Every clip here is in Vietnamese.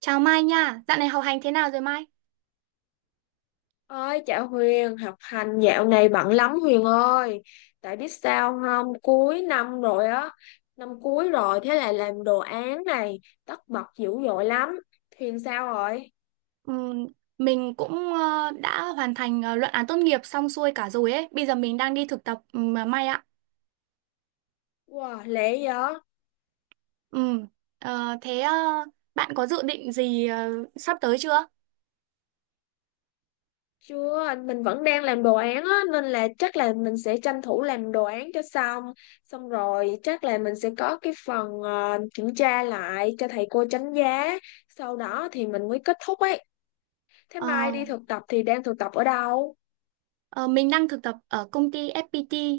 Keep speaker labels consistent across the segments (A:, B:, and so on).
A: Chào Mai nha, dạo này học hành thế nào rồi Mai?
B: Ơi chào Huyền, học hành dạo này bận lắm Huyền ơi. Tại biết sao không, cuối năm rồi á, năm cuối rồi thế là làm đồ án này tất bật dữ dội lắm. Huyền sao rồi?
A: Ừm, mình cũng đã hoàn thành luận án tốt nghiệp xong xuôi cả rồi ấy. Bây giờ mình đang đi thực tập mà Mai ạ.
B: Wow, lẹ vậy?
A: Ừm, ờ, thế ờ, Bạn có dự định gì sắp tới chưa?
B: Chưa, mình vẫn đang làm đồ án á nên là chắc là mình sẽ tranh thủ làm đồ án cho xong. Xong rồi chắc là mình sẽ có cái phần kiểm tra lại cho thầy cô đánh giá. Sau đó thì mình mới kết thúc ấy. Thế
A: Ờ,
B: mai đi thực tập thì đang thực tập ở đâu?
A: ờ, mình đang thực tập ở công ty FPT.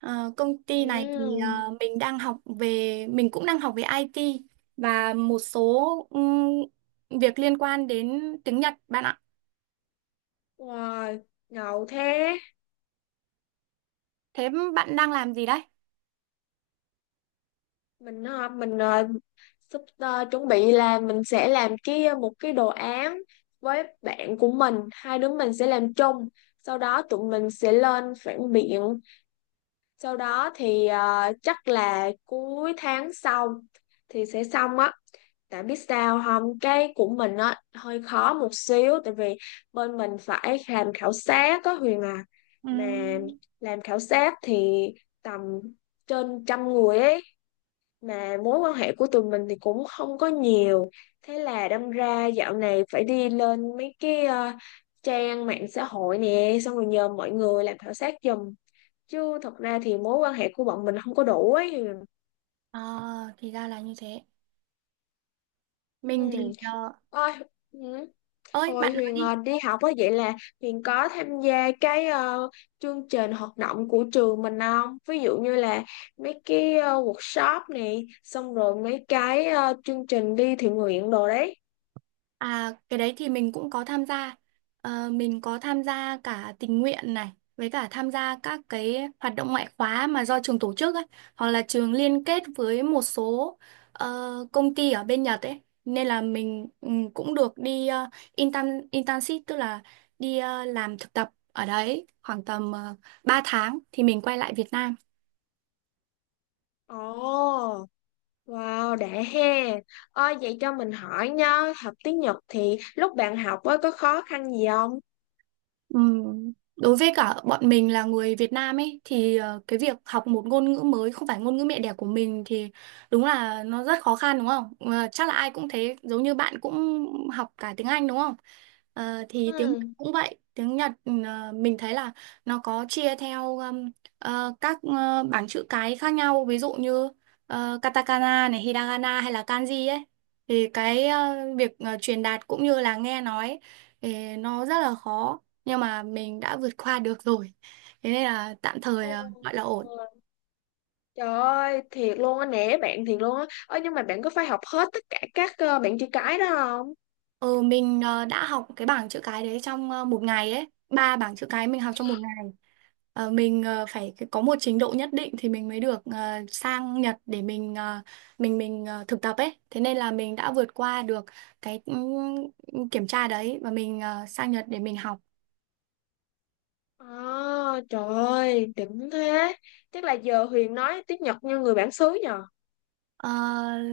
A: Ờ, Công ty này thì
B: Ừ,
A: mình cũng đang học về IT và một số việc liên quan đến tiếng Nhật bạn ạ.
B: wow, ngầu thế.
A: Thế bạn đang làm gì đấy?
B: Mình sắp chuẩn bị là mình sẽ làm một cái đồ án với bạn của mình, hai đứa mình sẽ làm chung. Sau đó tụi mình sẽ lên phản biện. Sau đó thì chắc là cuối tháng sau thì sẽ xong á. Tại biết sao không, cái của mình á hơi khó một xíu tại vì bên mình phải làm khảo sát á Huyền à.
A: Ừ,
B: Mà làm khảo sát thì tầm trên trăm người ấy mà mối quan hệ của tụi mình thì cũng không có nhiều. Thế là đâm ra dạo này phải đi lên mấy trang mạng xã hội nè xong rồi nhờ mọi người làm khảo sát giùm. Chứ thật ra thì mối quan hệ của bọn mình không có đủ ấy.
A: ờ thì ra là như thế.
B: Ừ.
A: Mình thì
B: Ôi, ừ.
A: ơi bạn
B: Hồi
A: nói
B: Huyền
A: đi.
B: đi học á vậy là Huyền có tham gia chương trình hoạt động của trường mình không? Ví dụ như là mấy workshop này, xong rồi mấy chương trình đi thiện nguyện đồ đấy.
A: À cái đấy thì mình cũng có tham gia. Ờ, mình có tham gia cả tình nguyện này với cả tham gia các cái hoạt động ngoại khóa mà do trường tổ chức ấy, hoặc là trường liên kết với một số công ty ở bên Nhật ấy. Nên là mình cũng được đi intern internship tức là đi làm thực tập ở đấy khoảng tầm 3 tháng thì mình quay lại Việt Nam.
B: Ồ, wow, đã ha. Ôi, vậy cho mình hỏi nha, học tiếng Nhật thì lúc bạn học á có khó khăn gì không?
A: Ừm, Đối với cả bọn mình là người Việt Nam ấy thì cái việc học một ngôn ngữ mới không phải ngôn ngữ mẹ đẻ của mình thì đúng là nó rất khó khăn đúng không? Ờ, chắc là ai cũng thế, giống như bạn cũng học cả tiếng Anh đúng không? Ờ, thì tiếng
B: Ừ.
A: Nhật cũng vậy, tiếng Nhật mình thấy là nó có chia theo các bảng chữ cái khác nhau, ví dụ như katakana này, hiragana hay là kanji ấy. Thì cái việc truyền đạt cũng như là nghe nói ấy, thì nó rất là khó nhưng mà mình đã vượt qua được rồi, thế nên là tạm thời là gọi là ổn.
B: Ồ. Trời ơi, thiệt luôn á, nể bạn thiệt luôn á. Ơ nhưng mà bạn có phải học hết tất cả các bạn chữ cái đó không?
A: Ừ mình đã học cái bảng chữ cái đấy trong một ngày ấy, ba bảng chữ cái mình học trong một ngày. Ờ, mình phải có một trình độ nhất định thì mình mới được sang Nhật để mình thực tập ấy, thế nên là mình đã vượt qua được cái kiểm tra đấy và mình sang Nhật để mình học.
B: À, trời ơi, đỉnh thế. Chắc là giờ Huyền nói tiếng Nhật như người bản xứ nhờ.
A: Ờ,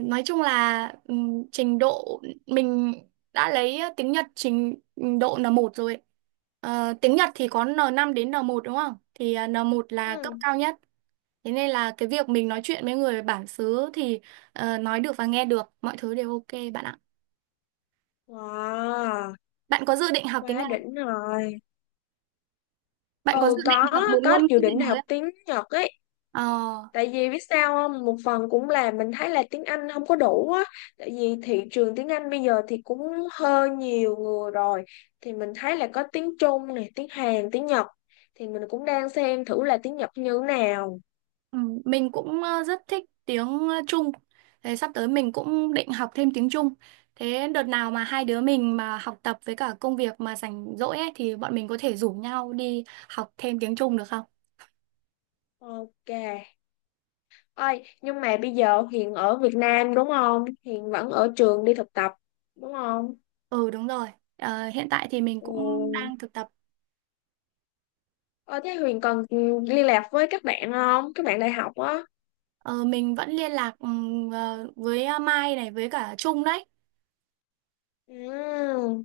A: nói chung là trình độ mình đã lấy tiếng Nhật trình độ N1 rồi ấy. Ờ, tiếng Nhật thì có N5 đến N1 đúng không? Thì à, N1 là cấp
B: Ừ.
A: cao nhất. Thế nên là cái việc mình nói chuyện với người bản xứ thì nói được và nghe được, mọi thứ đều ok bạn ạ.
B: Wow,
A: Bạn có dự định học tiếng
B: quá
A: Nhật không?
B: đỉnh rồi.
A: Bạn có dự
B: Ừ,
A: định học một
B: có
A: ngôn ngữ
B: dự
A: gì
B: định học
A: mới không?
B: tiếng Nhật ấy.
A: Ờ,
B: Tại vì biết sao không? Một phần cũng là mình thấy là tiếng Anh không có đủ á. Tại vì thị trường tiếng Anh bây giờ thì cũng hơi nhiều người rồi. Thì mình thấy là có tiếng Trung này, tiếng Hàn, tiếng Nhật. Thì mình cũng đang xem thử là tiếng Nhật như thế nào.
A: ừ, mình cũng rất thích tiếng Trung. Thế sắp tới mình cũng định học thêm tiếng Trung. Thế đợt nào mà hai đứa mình mà học tập với cả công việc mà rảnh rỗi ấy thì bọn mình có thể rủ nhau đi học thêm tiếng Trung được không?
B: Ok. Ôi, nhưng mà bây giờ Hiền ở Việt Nam đúng không? Hiền vẫn ở trường đi thực tập đúng không?
A: Ừ đúng rồi. Ờ, hiện tại thì mình cũng
B: Ừ.
A: đang thực tập.
B: Ờ, thế Huyền còn liên lạc với các bạn không? Các bạn đại học á.
A: Ờ, mình vẫn liên lạc với Mai này với cả Trung đấy.
B: Ừ.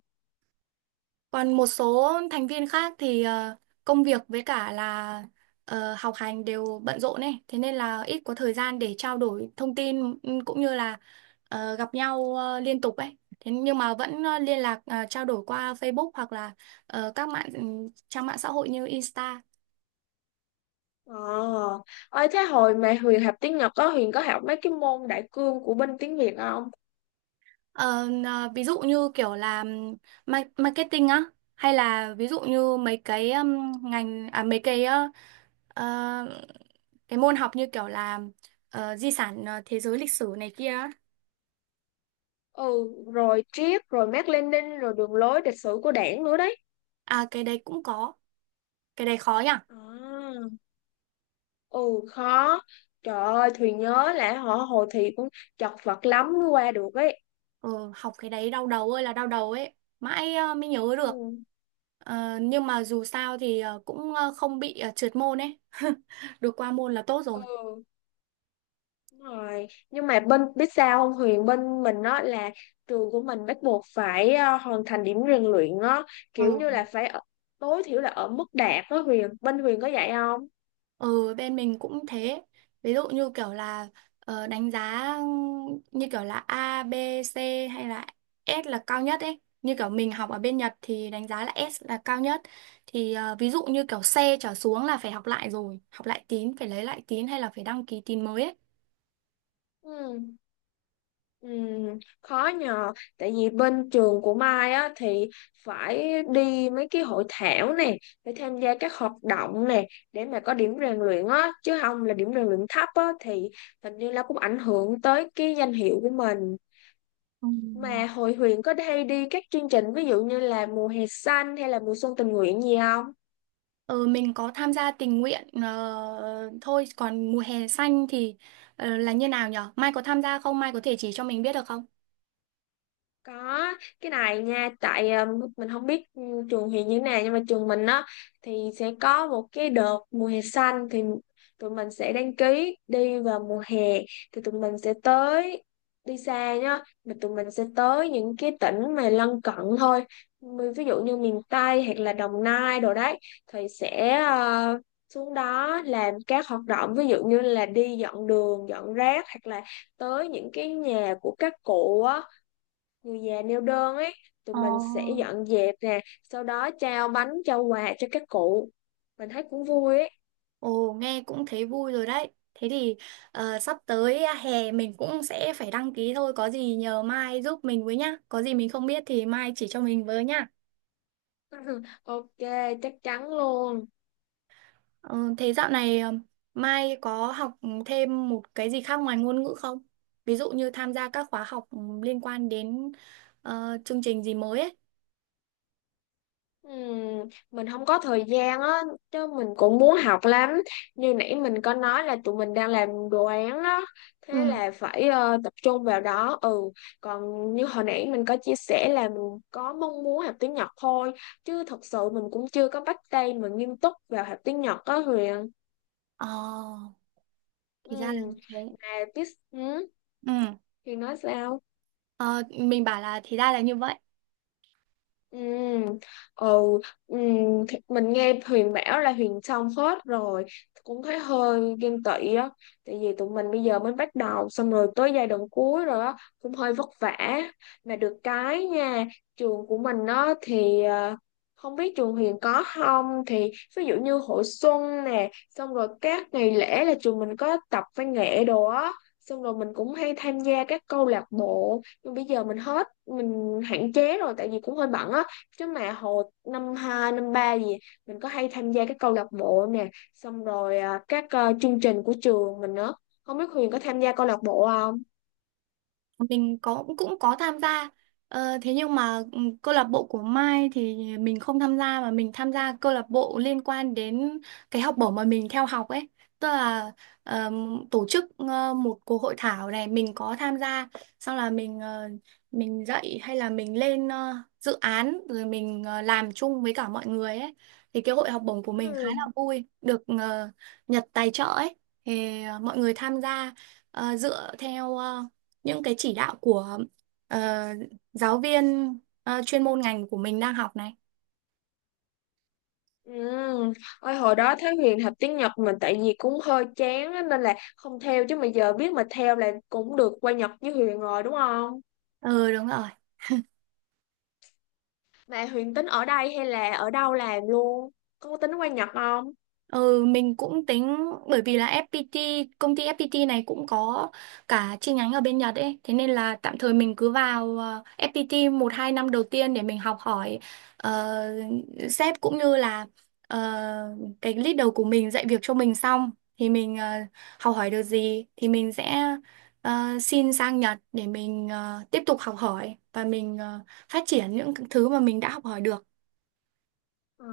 A: Còn một số thành viên khác thì công việc với cả là học hành đều bận rộn ấy, thế nên là ít có thời gian để trao đổi thông tin cũng như là gặp nhau liên tục ấy. Thế nhưng mà vẫn liên lạc trao đổi qua Facebook hoặc là ờ, các mạng ừ, trang mạng xã hội như Insta.
B: Ờ, ơi thế hồi mà Huyền học tiếng Nhật Huyền có học mấy cái môn đại cương của bên tiếng Việt không?
A: Ờ, Ví dụ như kiểu là ma- marketing á, hay là ví dụ như mấy cái ngành à mấy cái ờ, cái môn học như kiểu là di sản thế giới, lịch sử này kia á.
B: Ừ, rồi triết, rồi Mác Lênin, rồi đường lối lịch sử của Đảng nữa đấy.
A: À cái đấy cũng có, cái đấy khó nhỉ.
B: À, ừ khó. Trời ơi, Thùy nhớ là họ hồi thì cũng chật vật lắm mới qua được ấy.
A: Ừ, Học cái đấy đau đầu ơi là đau đầu ấy, mãi mới nhớ
B: Ừ,
A: được. Ờ, nhưng mà dù sao thì không bị trượt môn ấy được qua môn là tốt rồi.
B: ừ, đúng rồi. Nhưng mà bên biết sao không Huyền bên mình đó là trường của mình bắt buộc phải hoàn thành điểm rèn luyện á, kiểu
A: Ừ.
B: như là tối thiểu là ở mức đạt đó Huyền. Bên Huyền có dạy không?
A: Ừ, bên mình cũng thế. Ví dụ như kiểu là đánh giá như kiểu là A, B, C hay là S là cao nhất ấy. Như kiểu mình học ở bên Nhật thì đánh giá là S là cao nhất. Thì ví dụ như kiểu C trở xuống là phải học lại rồi. Học lại tín, phải lấy lại tín hay là phải đăng ký tín mới ấy.
B: Ừ, ừ, khó nhờ tại vì bên trường của Mai á thì phải đi mấy cái hội thảo nè phải tham gia các hoạt động nè để mà có điểm rèn luyện á chứ không là điểm rèn luyện thấp á thì hình như là cũng ảnh hưởng tới cái danh hiệu của mình
A: Ừ.
B: mà hội Huyền có hay đi các chương trình ví dụ như là mùa hè xanh hay là mùa xuân tình nguyện gì không?
A: Ừ, mình có tham gia tình nguyện thôi. Còn mùa hè xanh thì là như nào nhở? Mai có tham gia không? Mai có thể chỉ cho mình biết được không?
B: Có cái này nha tại mình không biết trường hiện như thế nào nhưng mà trường mình á thì sẽ có một cái đợt mùa hè xanh thì tụi mình sẽ đăng ký đi vào mùa hè thì tụi mình sẽ tới đi xa nhá mà tụi mình sẽ tới những cái tỉnh mà lân cận thôi. Ví dụ như miền Tây hoặc là Đồng Nai đồ đấy thì sẽ xuống đó làm các hoạt động ví dụ như là đi dọn đường dọn rác hoặc là tới những cái nhà của các cụ á người già neo đơn ấy tụi
A: Ờ.
B: mình sẽ dọn dẹp nè sau đó trao bánh trao quà cho các cụ mình thấy cũng vui ấy.
A: Ồ, nghe cũng thấy vui rồi đấy. Thế thì sắp tới hè mình cũng sẽ phải đăng ký thôi. Có gì nhờ Mai giúp mình với nhá. Có gì mình không biết thì Mai chỉ cho mình với nhá.
B: Ok, chắc chắn luôn.
A: Ờ, thế dạo này Mai có học thêm một cái gì khác ngoài ngôn ngữ không? Ví dụ như tham gia các khóa học liên quan đến chương trình gì mới ấy.
B: Mình không có thời gian á chứ mình cũng muốn học lắm như nãy mình có nói là tụi mình đang làm đồ án đó thế
A: Ừ.
B: là phải tập trung vào đó, ừ, còn như hồi nãy mình có chia sẻ là mình có mong muốn học tiếng Nhật thôi chứ thật sự mình cũng chưa có bắt tay mà nghiêm túc vào học tiếng Nhật á Huyền.
A: Ờ,
B: Ừ.
A: thì ra là như thế.
B: Therapist. Ừ,
A: Ừ.
B: Huyền nói sao?
A: Ờ, mình bảo là thì ra là như vậy.
B: Ừ, ừ, ừ, thì mình nghe Huyền bảo là Huyền xong hết rồi cũng thấy hơi ghen tị á tại vì tụi mình bây giờ mới bắt đầu xong rồi tới giai đoạn cuối rồi á cũng hơi vất vả mà được cái nha trường của mình á thì không biết trường Huyền có không thì ví dụ như hội xuân nè xong rồi các ngày lễ là trường mình có tập văn nghệ đồ á xong rồi mình cũng hay tham gia các câu lạc bộ. Nhưng bây giờ mình hết mình hạn chế rồi tại vì cũng hơi bận á chứ mà hồi năm 2 năm 3 gì mình có hay tham gia các câu lạc bộ nè xong rồi à, các chương trình của trường mình nữa. Không biết Huyền có tham gia câu lạc bộ không?
A: Mình cũng có tham gia, thế nhưng mà câu lạc bộ của Mai thì mình không tham gia, mà mình tham gia câu lạc bộ liên quan đến cái học bổng mà mình theo học ấy, tức là tổ chức một cuộc hội thảo này mình có tham gia, xong là mình mình dạy hay là mình lên dự án rồi mình làm chung với cả mọi người ấy. Thì cái hội học bổng của mình khá
B: Ừ.
A: là vui, được Nhật tài trợ ấy, thì mọi người tham gia dựa theo những cái chỉ đạo của ờ, giáo viên chuyên môn ngành của mình đang học này.
B: Ừ. Ôi, hồi đó thấy Huyền học tiếng Nhật mình tại vì cũng hơi chán á, nên là không theo chứ mà giờ biết mà theo là cũng được qua Nhật với Huyền rồi đúng không?
A: Ừ đúng rồi.
B: Mà Huyền tính ở đây hay là ở đâu làm luôn, có tính qua Nhật không?
A: Ừ, mình cũng tính, bởi vì là FPT công ty FPT này cũng có cả chi nhánh ở bên Nhật ấy, thế nên là tạm thời mình cứ vào FPT một hai năm đầu tiên để mình học hỏi ờ, sếp cũng như là ờ, cái leader của mình dạy việc cho mình, xong thì mình học hỏi được gì thì mình sẽ xin sang Nhật để mình tiếp tục học hỏi và mình phát triển những thứ mà mình đã học hỏi được.
B: Ờ,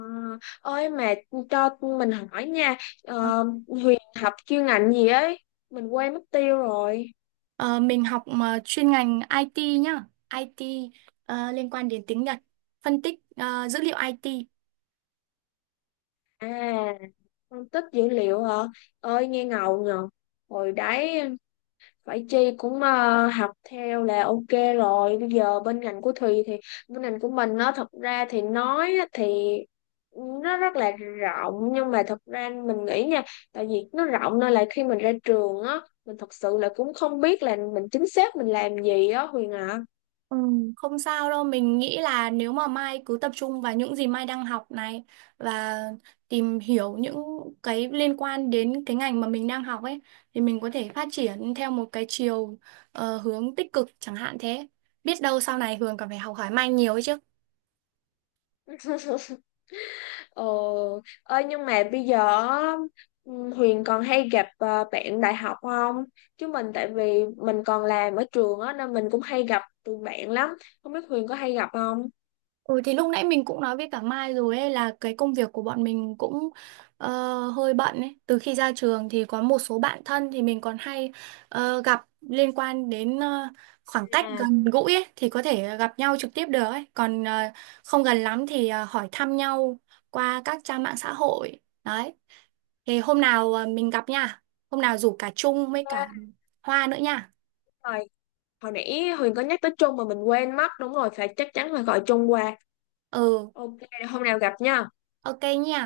B: Ơi mà cho mình hỏi nha, Huyền học chuyên ngành gì ấy mình quên mất tiêu rồi.
A: Ờ, mình học mà chuyên ngành IT nhá, IT ờ, liên quan đến tiếng Nhật, phân tích dữ liệu IT.
B: À, phân tích dữ liệu hả, ơi nghe ngầu nhờ. Hồi đấy vậy Chi cũng học theo là ok rồi. Bây giờ bên ngành của Thùy thì bên ngành của mình nó thật ra thì nói á thì nó rất là rộng nhưng mà thật ra mình nghĩ nha tại vì nó rộng nên là khi mình ra trường á mình thật sự là cũng không biết là mình chính xác mình làm gì á Huyền ạ.
A: Ừ, không sao đâu, mình nghĩ là nếu mà Mai cứ tập trung vào những gì Mai đang học này và tìm hiểu những cái liên quan đến cái ngành mà mình đang học ấy thì mình có thể phát triển theo một cái chiều hướng tích cực chẳng hạn thế. Biết đâu sau này Hường còn phải học hỏi Mai nhiều ấy chứ.
B: Ờ, Ơi nhưng mà bây giờ á, Huyền còn hay gặp bạn đại học không? Chứ mình tại vì mình còn làm ở trường á nên mình cũng hay gặp tụi bạn lắm. Không biết Huyền có hay gặp không?
A: Ừ thì lúc nãy mình cũng nói với cả Mai rồi ấy, là cái công việc của bọn mình cũng ờ, hơi bận ấy. Từ khi ra trường thì có một số bạn thân thì mình còn hay gặp, liên quan đến khoảng cách
B: À,
A: gần gũi ấy thì có thể gặp nhau trực tiếp được ấy. Còn không gần lắm thì hỏi thăm nhau qua các trang mạng xã hội. Đấy. Thì hôm nào mình gặp nha. Hôm nào rủ cả Trung với
B: À,
A: cả Hoa nữa nha.
B: Hồi, hồi nãy Huyền có nhắc tới Trung mà mình quên mất. Đúng rồi, phải chắc chắn phải gọi Trung qua.
A: Ừ,
B: Ok, hôm nào gặp nha.
A: ok nha.